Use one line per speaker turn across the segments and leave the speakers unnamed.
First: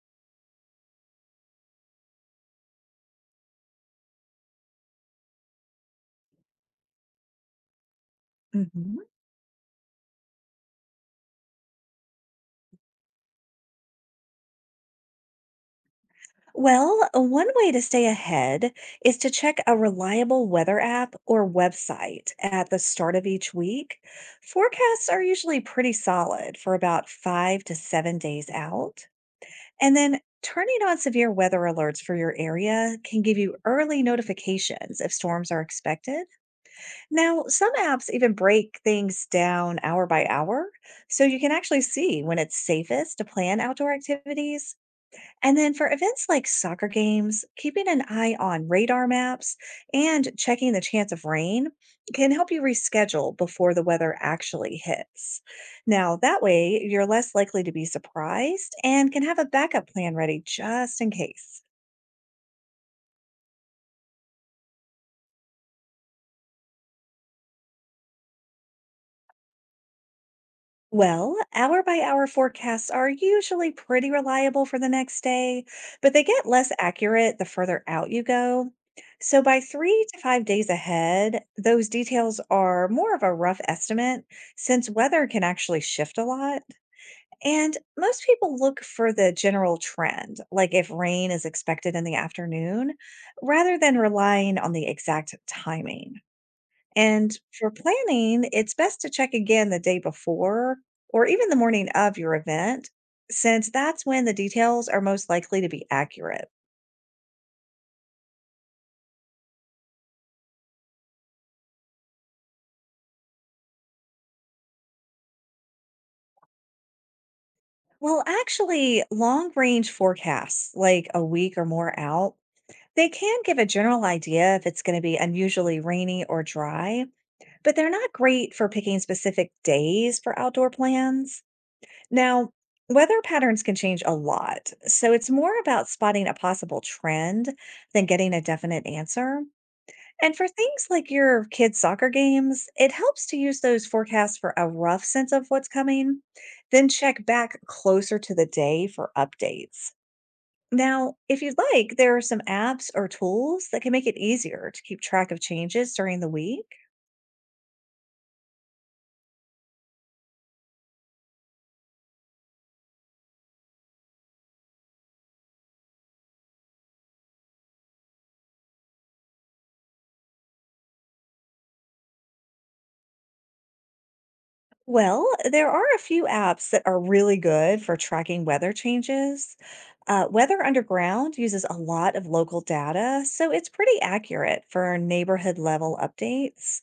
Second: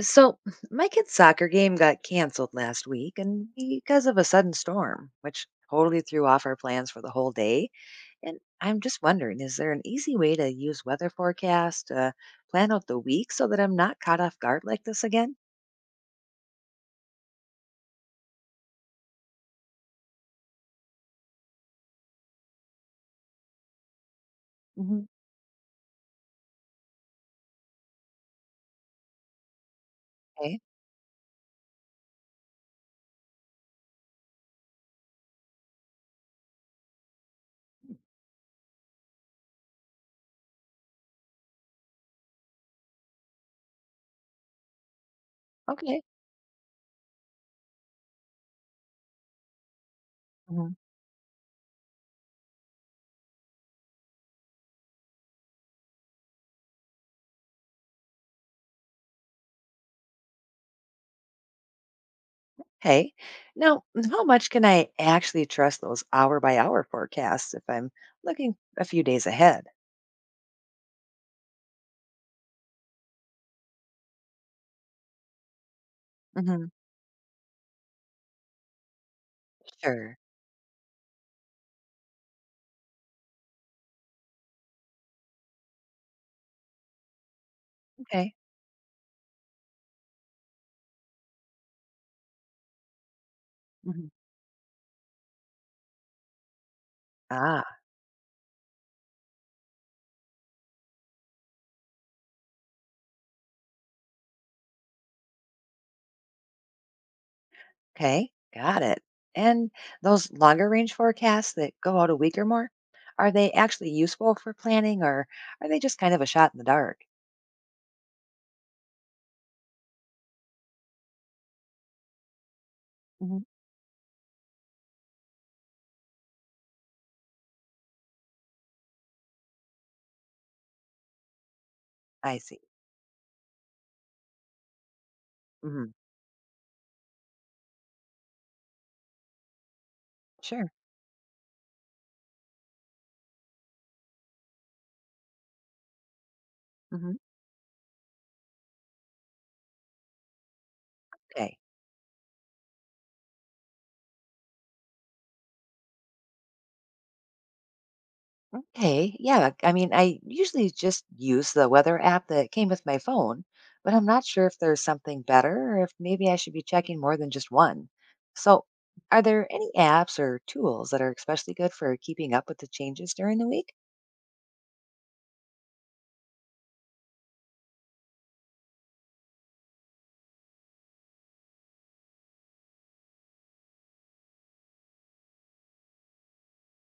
So, my kid's soccer game got canceled last week and because of a sudden storm, which totally threw off our plans for the whole day. And I'm just
Mhm.
wondering, is there an easy way to use weather forecast to plan out the week so that I'm not caught off guard like this again?
One way to stay ahead is to check a reliable weather app or website at the start of each week.
hmm
Forecasts are usually pretty solid for about 5 to 7 days out. And then
Okay.
turning on severe weather alerts for your area can give you early notifications if storms are expected. Now, some apps even break things down hour by hour, so you can actually see when it's safest to plan outdoor activities. And then for
Okay.
events like soccer games, keeping an eye on radar maps and checking
Mhm.
the chance of rain can help you reschedule before the weather actually hits. Now, that way, you're less likely to be surprised and can have a backup plan ready just in case.
Hey, now, how much can I actually trust those hour by hour forecasts if I'm looking a few days ahead?
Well, hour by hour forecasts are usually pretty reliable for the next day, but they get
hmm
less accurate the further out you go. So, by three
Sure.
to five days ahead, those details are more of a rough estimate since weather can actually shift a lot. And most
Okay.
people look for the general trend, like if rain is expected in the afternoon, rather than
Mhm.
relying on the exact timing. And for
Ah.
planning, it's best to check again the day before or even the morning of your event, since that's when the details are most likely to be accurate.
Okay, got it. And those longer range forecasts that go out a week or more, are they actually useful for planning or are they just kind of a shot in the dark?
Well, actually, long range forecasts, like a week or more out, they can
hmm
give a general idea if it's going to be unusually rainy or dry, but they're not great for picking specific days for outdoor plans.
I
Now,
see.
weather patterns can change a lot, so it's more
hmm
about spotting a possible trend than getting a definite answer. And for
Sure.
things like your kids' soccer games, it helps to use those forecasts for a rough sense of what's coming, then
hmm
check back closer to the day for updates. Now, if
Okay.
you'd like, there are some apps or tools that can make it easier to keep track of changes during the week.
Okay. Yeah. I mean, I usually just use the weather app that came with my phone, but I'm not sure if there's something better or if maybe I should be checking more than just one. So, are there any apps or tools that are especially good for keeping up with the changes during the week?
Well, there are a few apps that are really good for tracking weather changes. Weather Underground uses a lot of local data, so it's pretty accurate for neighborhood level updates.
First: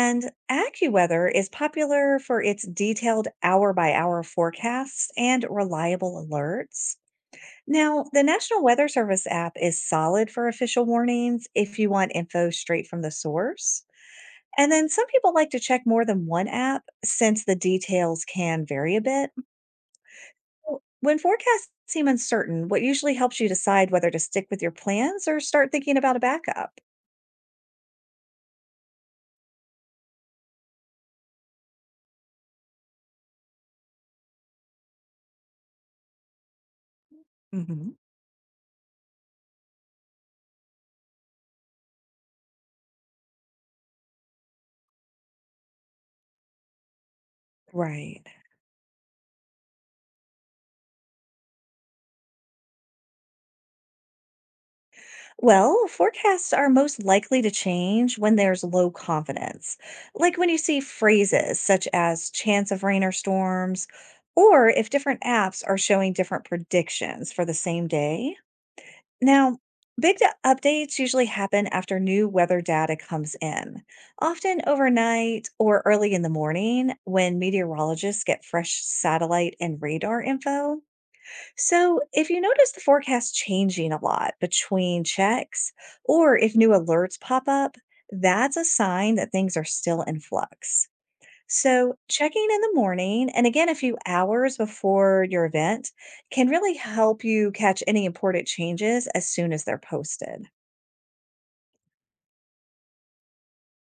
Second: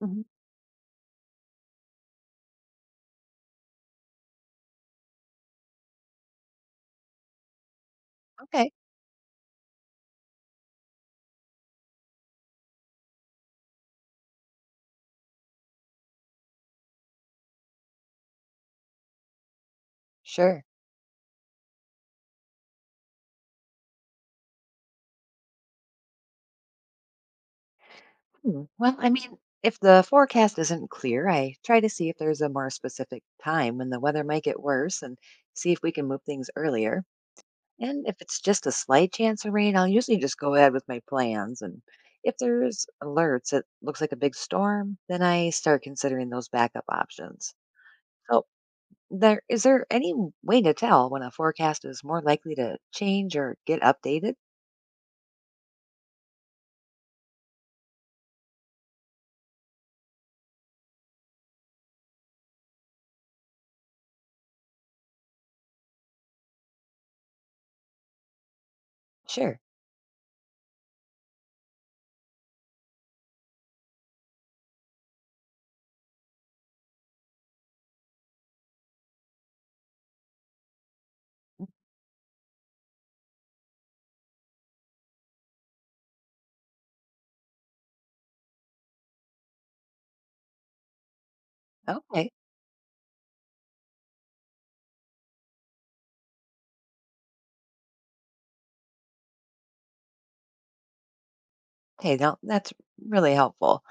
hmm
AccuWeather is popular for its detailed hour by hour forecasts and reliable alerts. Now, the National
Okay.
Weather Service app is solid for official warnings if you want info straight from the source. And then some people like to check more than one app since the details can vary a bit.
Sure.
When forecasts seem uncertain, what usually helps you decide whether to stick with your plans or start thinking about a backup?
Hmm, well, I mean, if the forecast isn't clear, I try to see if there's a more specific time when the weather might get worse and see if we can move things earlier.
Hmm.
And if it's just a slight chance of rain, I'll usually just go ahead with my plans. And if there's alerts that looks like a big storm, then I start considering those backup options.
Right.
So, there is there any way to tell when a forecast is more likely to change or get updated?
Well, forecasts are most likely to change when there's low confidence, like when you see phrases such as chance of rain or storms, or if different apps are showing different predictions for the same day. Now,
Sure.
big updates usually happen after new weather data comes in, often overnight or early in the morning when meteorologists get fresh satellite and radar info. So, if you notice the forecast changing a lot between checks or if new alerts pop up, that's a sign that things are still in flux. So,
Okay.
checking in the morning and again a few hours before your event can really help you catch any important changes as soon as they're posted.
Okay, now that's really helpful.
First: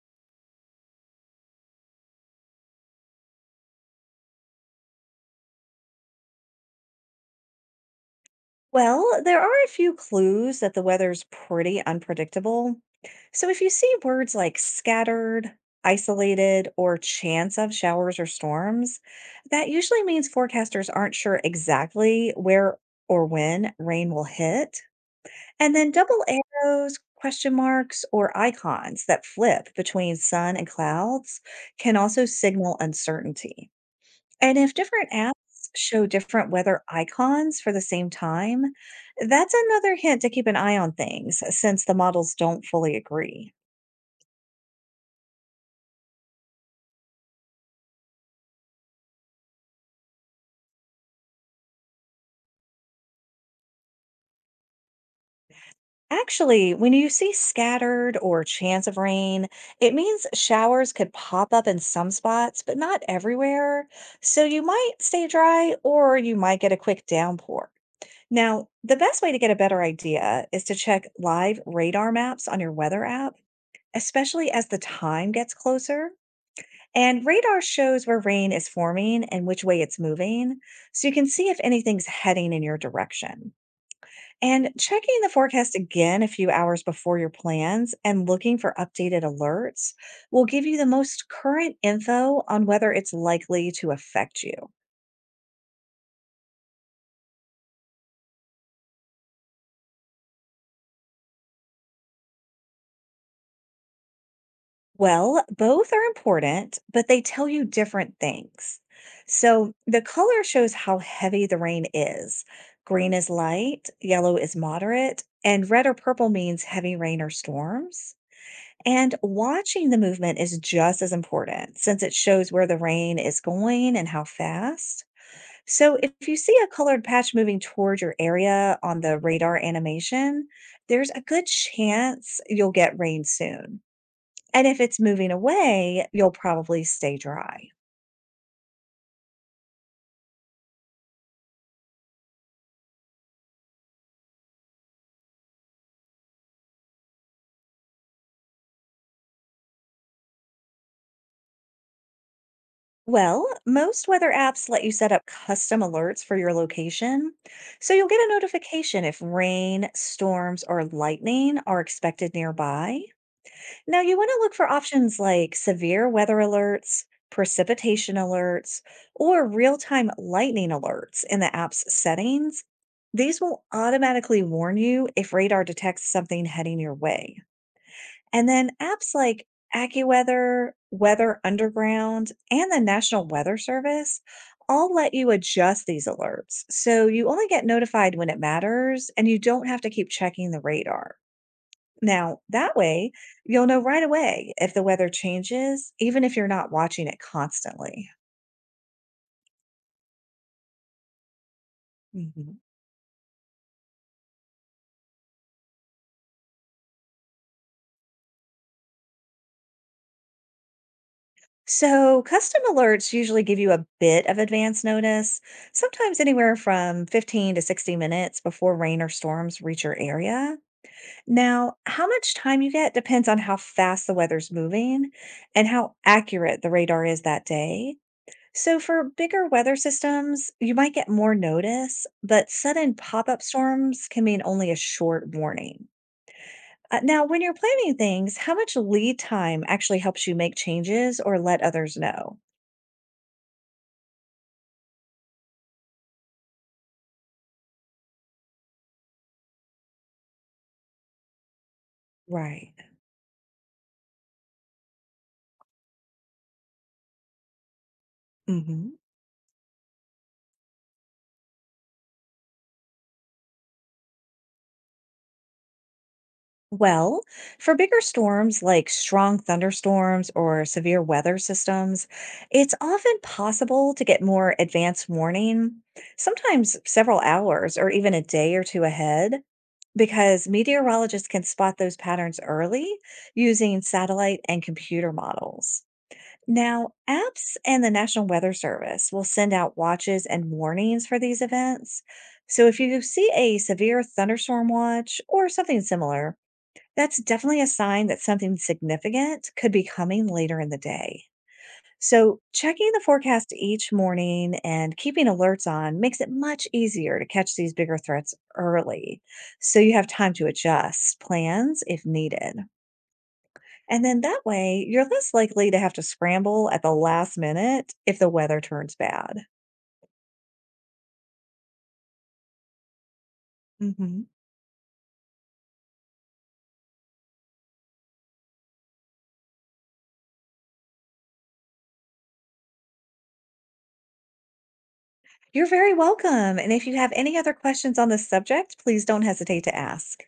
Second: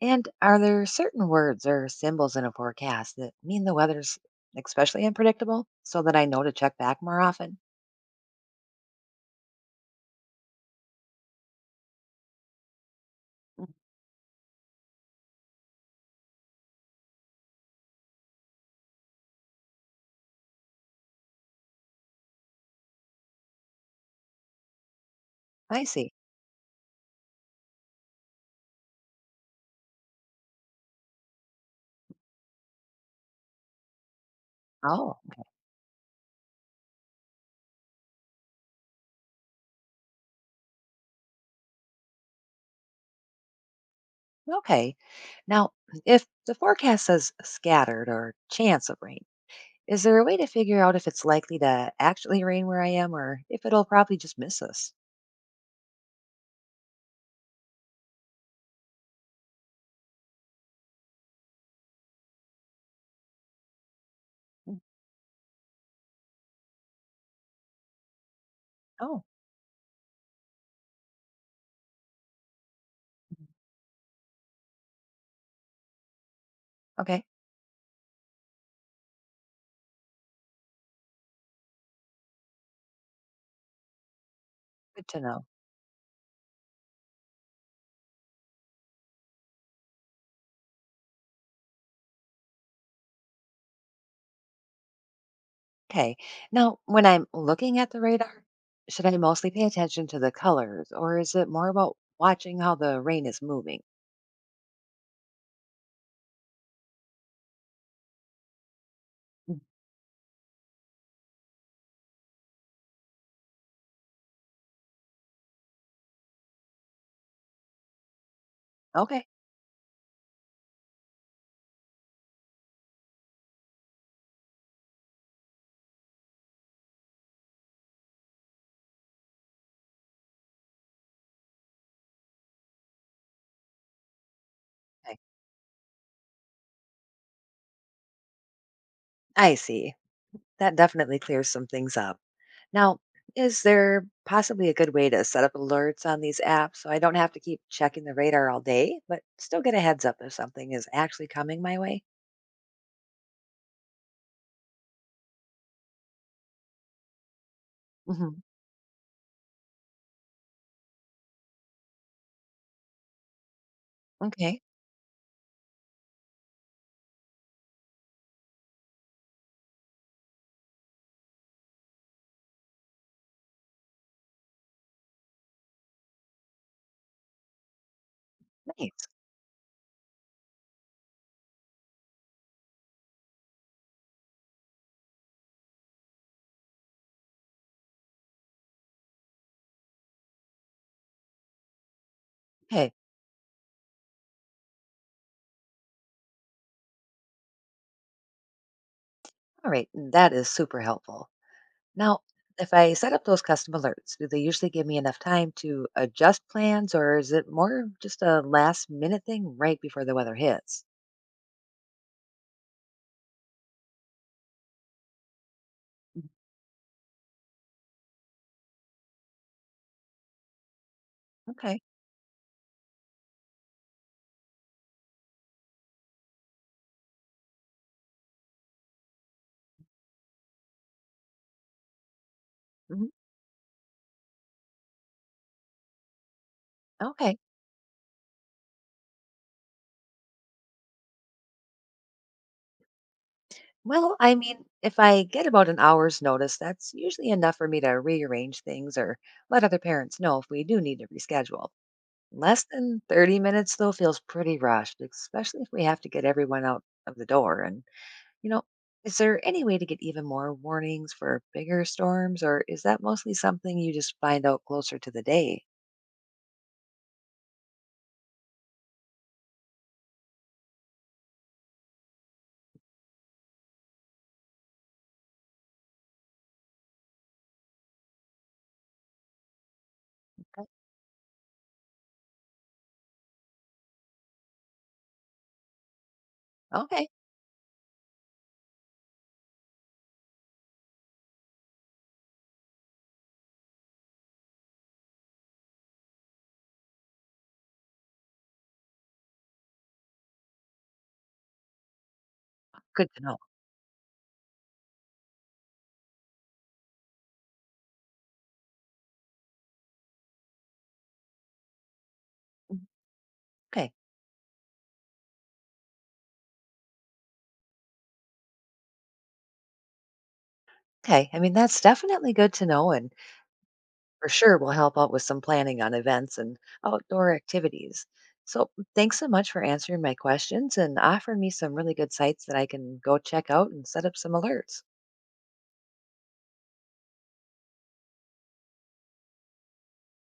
And are there certain words or symbols in a forecast that mean the weather's especially unpredictable so that I know to check back more often?
Well, there are a few clues that the weather's pretty unpredictable. So, if you see words like scattered, isolated, or chance of showers or storms, that usually means forecasters aren't sure exactly where or when rain will hit. And
I
then
see.
double arrows, question marks, or icons that flip between sun and clouds can also signal uncertainty. And if different
Oh,
apps show different weather icons for the same time, that's another hint to keep an eye on things, since the models don't fully agree.
okay. Now, if the forecast says scattered or chance of rain, is there a way to figure out if it's likely to actually rain where I am or if it'll probably just miss us?
Actually, when you see scattered or chance of rain, it means showers could pop up in some spots, but not everywhere. So you
Mm,
might stay dry or you might get a quick downpour. Now, the best
oh,
way to get a better idea is to check live radar maps on your weather app, especially as the time gets closer.
okay.
And radar shows where rain is forming and which way it's moving, so you can see if anything's heading in your direction. And
Good
checking
to
the
know.
forecast again a few hours before your plans and looking for updated alerts will give you the most current info on whether it's likely to affect you.
Okay. Now, when I'm looking at the radar, should I mostly pay attention to the colors or is it more about watching how the rain is moving?
Well, both are important, but they tell you different things. So the color shows how heavy the rain is. Green is light, yellow is moderate, and red or purple means heavy rain or storms. And
Okay.
watching the movement is just as important since it shows where the rain is going and how fast. So if you see a colored patch moving toward your area on the radar animation, there's a good chance you'll get rain soon. And if it's
Okay.
moving away, you'll probably stay dry.
I see. That definitely clears some things up. Now, is there possibly a good way to set up alerts on these apps so I don't have to keep checking the radar all day, but still get a heads up if something is actually coming my way?
Well, most weather apps let you set up custom alerts for your location. So you'll get a
hmm
notification if rain, storms, or lightning are expected nearby. Now, you want to look
Okay.
for options like severe weather alerts, precipitation alerts, or real time lightning alerts in the app's settings. These will automatically warn you if radar detects something heading your way. And then
Nice.
apps like AccuWeather, Weather Underground, and the National Weather Service all let you adjust these alerts. So you only get notified when it matters and you don't have to keep checking the radar. Now, that
Okay.
way, you'll know right away if the weather changes, even if you're not watching it constantly.
All right. That is super helpful. Now,
Hmm.
if I set up those custom alerts, do they usually give me enough time to adjust plans or is it more just a last minute thing right before the weather hits?
So, custom alerts usually give you a bit of advance notice, sometimes anywhere from 15 to 60 minutes before rain or storms reach your area. Now,
Okay.
how much time you get depends on how fast the weather's moving and how accurate the radar is that day. So for bigger weather systems, you might get more notice, but sudden
hmm
pop-up storms can mean only a short warning. Now,
Okay.
when you're planning things, how much lead time actually helps you make changes or let others know?
Well, I mean, if I get about an hour's notice, that's usually enough for me to rearrange things or let other parents know if we do need to reschedule. Less
Right.
than 30 minutes, though, feels pretty rushed, especially if we have to get everyone out of the door. And, you know,
Hmm.
is there any way to get even more warnings for bigger storms, or is that mostly something you just find out closer to the day?
Well, for bigger storms like strong thunderstorms or severe weather systems, it's often possible to get more advance warning, sometimes several hours or even a day or two ahead. Because meteorologists can spot those patterns early using satellite and computer models. Now,
Okay.
apps and the National Weather Service will send out watches and warnings for these events. So if you see a severe thunderstorm watch or something similar, that's definitely a sign that something significant could be coming later in the day. So, checking the
Good to know.
forecast each morning and keeping alerts on makes it much easier to catch these bigger threats early. So, you have time to adjust plans if needed.
Okay.
And then that way, you're less likely to have to scramble at the last minute if the weather turns bad.
Okay. I mean, that's definitely good to know and
Hmm.
for sure will help out with some planning on events and outdoor activities. So, thanks so much for answering my questions and offering me some really good sites that I can go check out and set up some alerts.
You're very welcome. And if you have any other questions on this subject, please don't hesitate to ask.